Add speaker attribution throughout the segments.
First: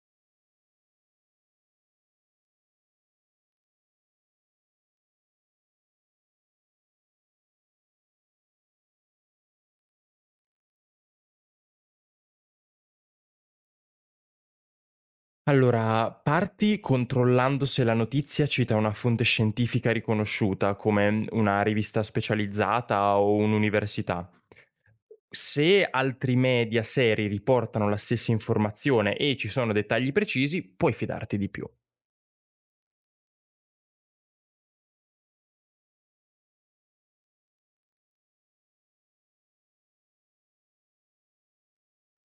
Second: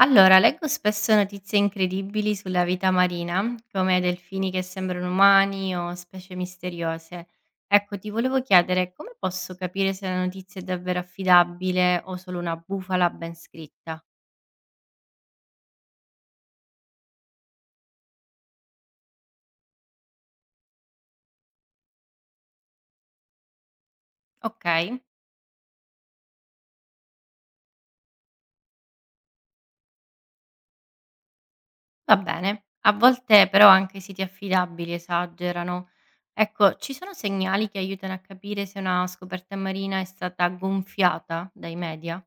Speaker 1: Allora, leggo spesso notizie incredibili sulla vita marina, come delfini che sembrano umani o specie misteriose. Ecco, ti volevo chiedere come posso capire se la notizia è davvero affidabile o solo una bufala ben scritta?
Speaker 2: Allora, parti controllando se la notizia cita una fonte scientifica riconosciuta, come una rivista specializzata o un'università.
Speaker 1: Ok,
Speaker 2: Se altri media seri riportano la stessa informazione e ci sono dettagli precisi, puoi fidarti di più.
Speaker 1: va bene. A volte però anche siti affidabili esagerano. Ecco, ci sono segnali che aiutano a capire se una scoperta marina è stata gonfiata dai media?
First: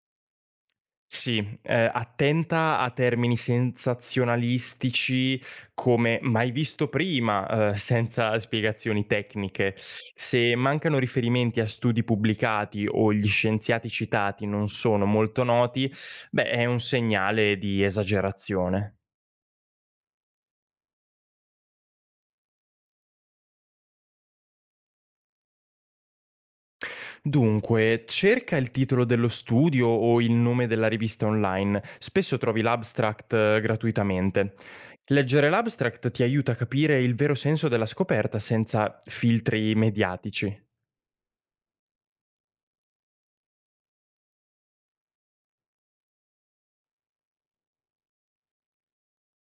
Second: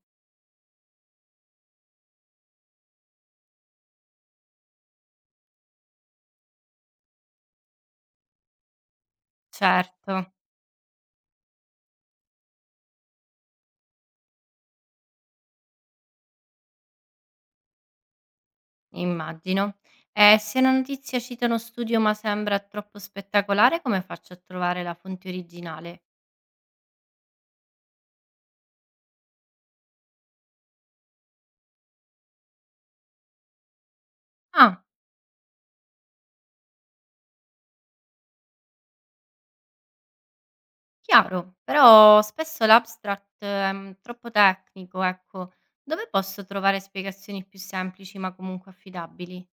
Speaker 2: Sì, attenta a termini sensazionalistici come "mai visto prima", senza spiegazioni tecniche.
Speaker 1: Certo.
Speaker 2: Se mancano riferimenti a studi pubblicati o gli scienziati citati non sono molto noti, beh, è un segnale di esagerazione.
Speaker 1: Immagino. E se una notizia cita uno studio ma sembra troppo spettacolare, come faccio a trovare la fonte originale?
Speaker 2: Dunque, cerca il titolo dello studio o il nome della rivista online. Spesso trovi l'abstract gratuitamente.
Speaker 1: Ah,
Speaker 2: Leggere l'abstract ti aiuta a capire il vero senso della scoperta senza filtri mediatici.
Speaker 1: chiaro, però spesso l'abstract è troppo tecnico, ecco. Dove posso trovare spiegazioni più semplici ma comunque affidabili?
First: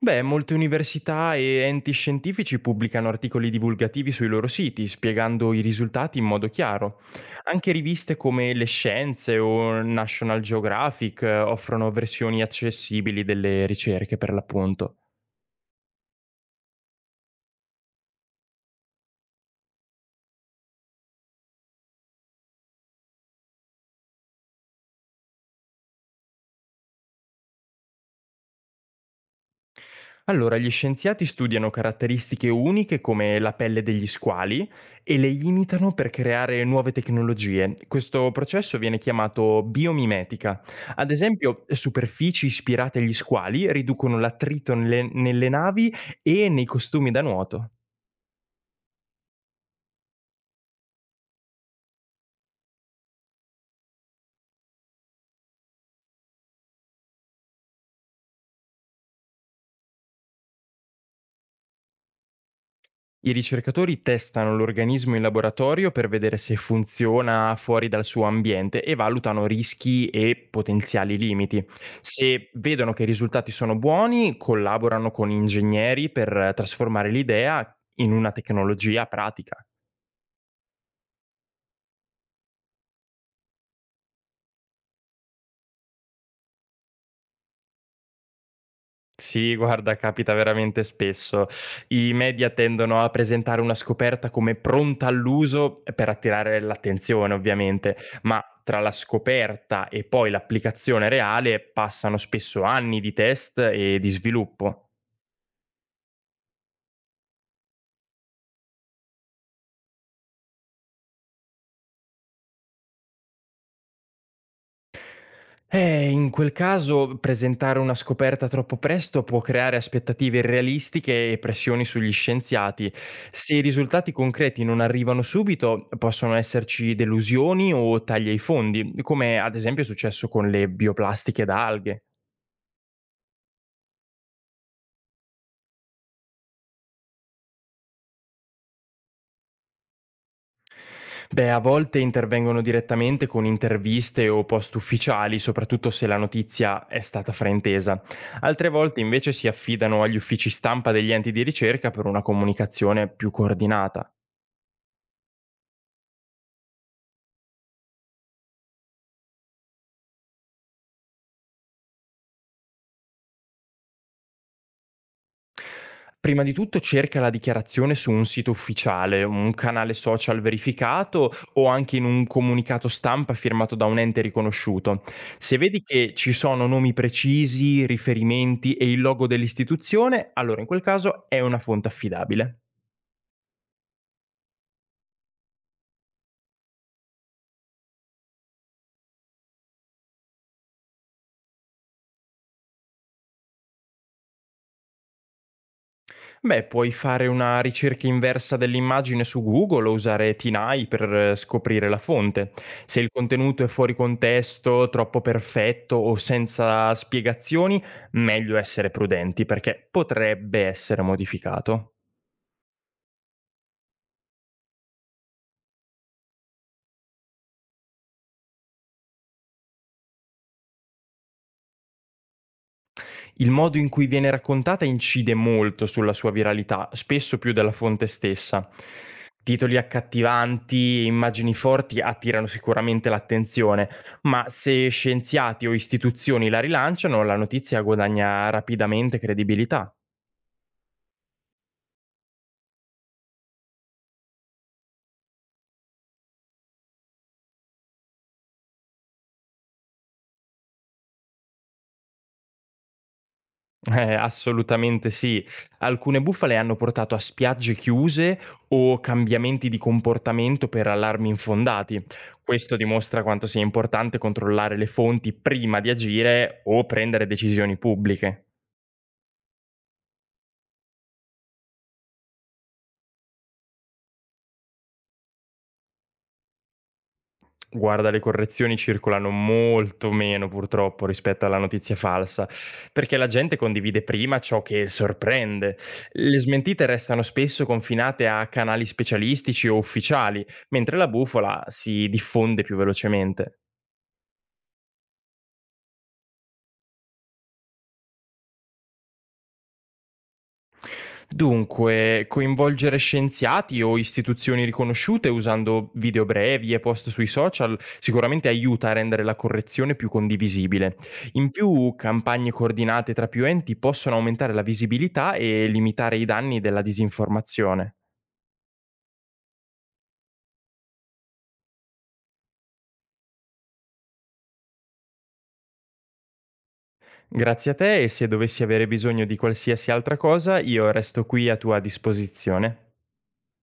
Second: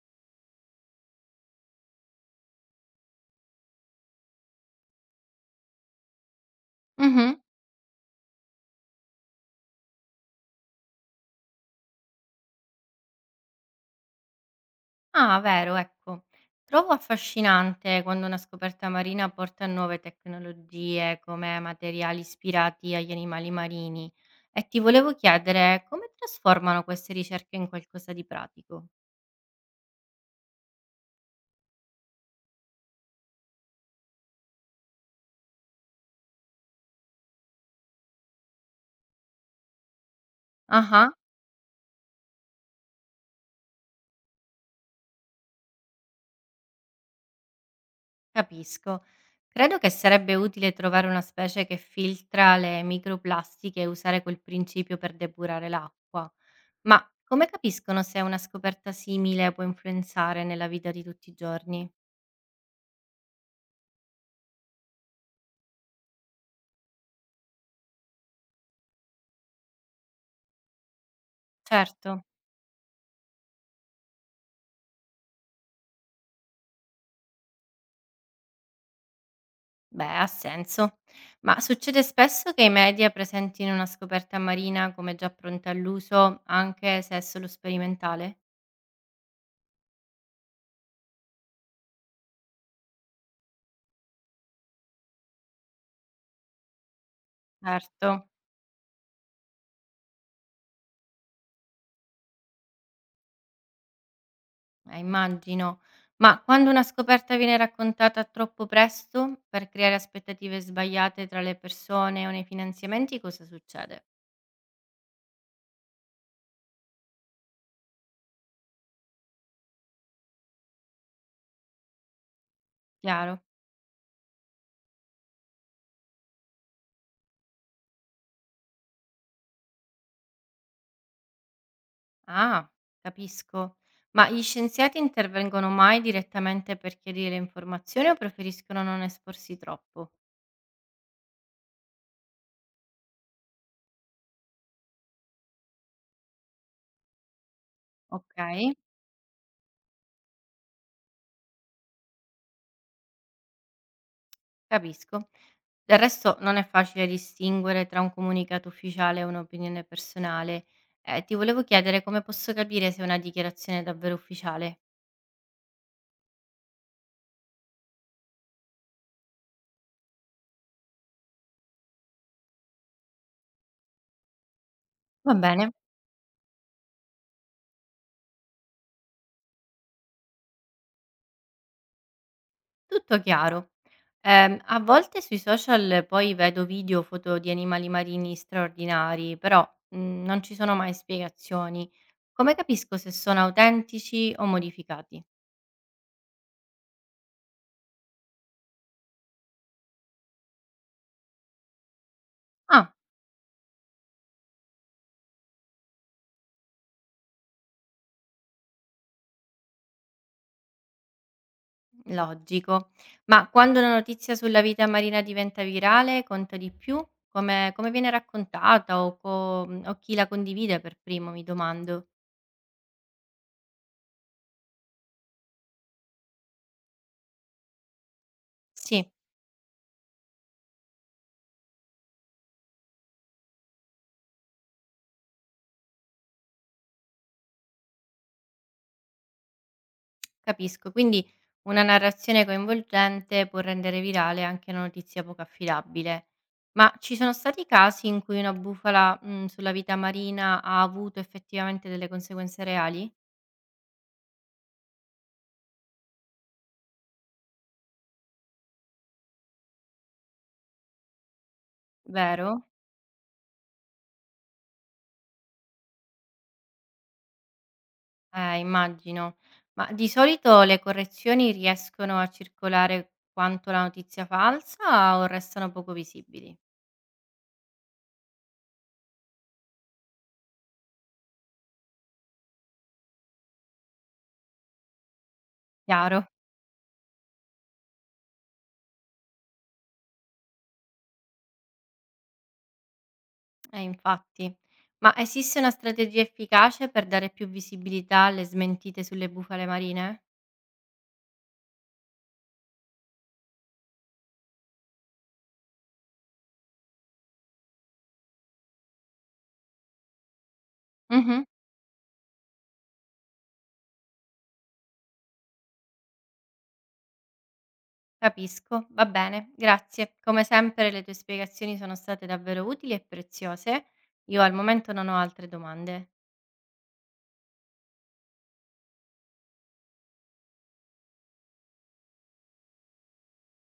Speaker 2: Beh, molte università e enti scientifici pubblicano articoli divulgativi sui loro siti, spiegando i risultati in modo chiaro.
Speaker 1: Mhm.
Speaker 2: Anche riviste come Le Scienze o National Geographic offrono versioni accessibili delle ricerche, per l'appunto.
Speaker 1: Ah, vero, ecco. Trovo affascinante quando una scoperta marina porta a nuove tecnologie come materiali ispirati agli animali marini e ti volevo chiedere come trasformano queste ricerche in qualcosa di pratico.
Speaker 2: Allora, gli scienziati studiano caratteristiche uniche come la pelle degli squali e le imitano per creare nuove tecnologie. Questo processo viene chiamato biomimetica. Ad
Speaker 1: Ah,
Speaker 2: esempio, superfici ispirate agli squali riducono l'attrito nelle navi e nei costumi da nuoto.
Speaker 1: capisco. Credo che sarebbe utile trovare una specie che filtra le microplastiche e usare quel principio per depurare l'acqua. Ma come capiscono se una scoperta simile può influenzare nella vita di tutti i giorni?
Speaker 2: I ricercatori testano l'organismo in laboratorio per vedere se funziona fuori dal suo ambiente e valutano rischi e potenziali limiti.
Speaker 1: Certo.
Speaker 2: Se vedono che i risultati sono buoni, collaborano con ingegneri per trasformare l'idea in una tecnologia pratica.
Speaker 1: Beh, ha senso. Ma succede spesso che i media presentino una scoperta marina come già pronta all'uso, anche se è solo sperimentale?
Speaker 2: Sì, guarda, capita veramente spesso. I media tendono a presentare una scoperta come pronta all'uso per attirare l'attenzione, ovviamente,
Speaker 1: Certo,
Speaker 2: ma tra la scoperta e poi l'applicazione reale passano spesso anni di test e di sviluppo.
Speaker 1: immagino. Ma quando una scoperta viene raccontata troppo presto per creare aspettative sbagliate tra le persone o nei finanziamenti, cosa succede?
Speaker 2: In quel caso presentare una scoperta troppo presto può creare aspettative irrealistiche e pressioni sugli scienziati.
Speaker 1: Chiaro?
Speaker 2: Se i risultati concreti non arrivano subito, possono esserci delusioni o tagli ai fondi, come ad esempio è successo con le bioplastiche da alghe.
Speaker 1: Ah, capisco. Ma gli scienziati intervengono mai direttamente per chiarire informazioni o preferiscono non esporsi troppo?
Speaker 2: Beh, a volte intervengono direttamente con interviste o post ufficiali, soprattutto se la notizia è stata fraintesa. Altre
Speaker 1: Ok.
Speaker 2: volte invece si affidano agli uffici stampa degli enti di ricerca per una comunicazione più coordinata.
Speaker 1: Capisco. Del resto non è facile distinguere tra un comunicato ufficiale e un'opinione personale. Ti volevo chiedere come posso capire se una dichiarazione è davvero ufficiale.
Speaker 2: Prima di tutto cerca la dichiarazione su un sito ufficiale, un canale social verificato o anche in un comunicato stampa firmato da un ente riconosciuto.
Speaker 1: Va
Speaker 2: Se
Speaker 1: bene,
Speaker 2: vedi che ci sono nomi precisi, riferimenti e il logo dell'istituzione, allora in quel caso è una fonte affidabile.
Speaker 1: tutto chiaro. A volte sui social poi vedo video o foto di animali marini straordinari, però non ci sono mai spiegazioni. Come capisco se sono autentici o modificati?
Speaker 2: Beh, puoi fare una ricerca inversa dell'immagine su Google o usare Tinai per scoprire la fonte.
Speaker 1: Ah,
Speaker 2: Se il contenuto è fuori contesto, troppo perfetto o senza spiegazioni, meglio essere prudenti perché potrebbe essere modificato.
Speaker 1: logico. Ma quando una notizia sulla vita marina diventa virale, conta di più? Come viene raccontata o, o chi la condivide per primo, mi domando.
Speaker 2: Il modo in cui viene raccontata incide molto sulla sua viralità, spesso più della fonte stessa.
Speaker 1: Sì,
Speaker 2: Titoli accattivanti e immagini forti attirano sicuramente l'attenzione, ma se scienziati o istituzioni la rilanciano, la notizia guadagna rapidamente credibilità.
Speaker 1: capisco. Quindi una narrazione coinvolgente può rendere virale anche una notizia poco affidabile. Ma ci sono stati casi in cui una bufala, sulla vita marina ha avuto effettivamente delle conseguenze reali?
Speaker 2: Assolutamente sì. Alcune bufale hanno portato a spiagge chiuse o cambiamenti di comportamento per allarmi infondati.
Speaker 1: Vero?
Speaker 2: Questo dimostra quanto sia importante controllare le fonti prima di agire o prendere decisioni pubbliche.
Speaker 1: Immagino. Ma di solito le correzioni riescono a circolare quanto la notizia falsa o restano poco visibili?
Speaker 2: Guarda, le correzioni circolano molto meno purtroppo rispetto alla notizia falsa, perché la gente condivide prima ciò che sorprende.
Speaker 1: Chiaro?
Speaker 2: Le smentite restano spesso confinate a canali specialistici o ufficiali, mentre la bufola si diffonde più velocemente.
Speaker 1: Infatti. Ma esiste una strategia efficace per dare più visibilità alle smentite sulle bufale marine?
Speaker 2: Dunque, coinvolgere scienziati o istituzioni riconosciute usando video brevi e post sui social sicuramente aiuta a rendere la correzione più condivisibile.
Speaker 1: Mhm,
Speaker 2: In più, campagne coordinate tra più enti possono aumentare la visibilità e limitare i danni della disinformazione.
Speaker 1: capisco, va bene, grazie. Come sempre le tue spiegazioni sono state davvero utili e preziose. Io al momento non ho altre domande.
Speaker 2: Grazie a te e se dovessi avere bisogno di qualsiasi altra cosa, io resto qui a tua disposizione.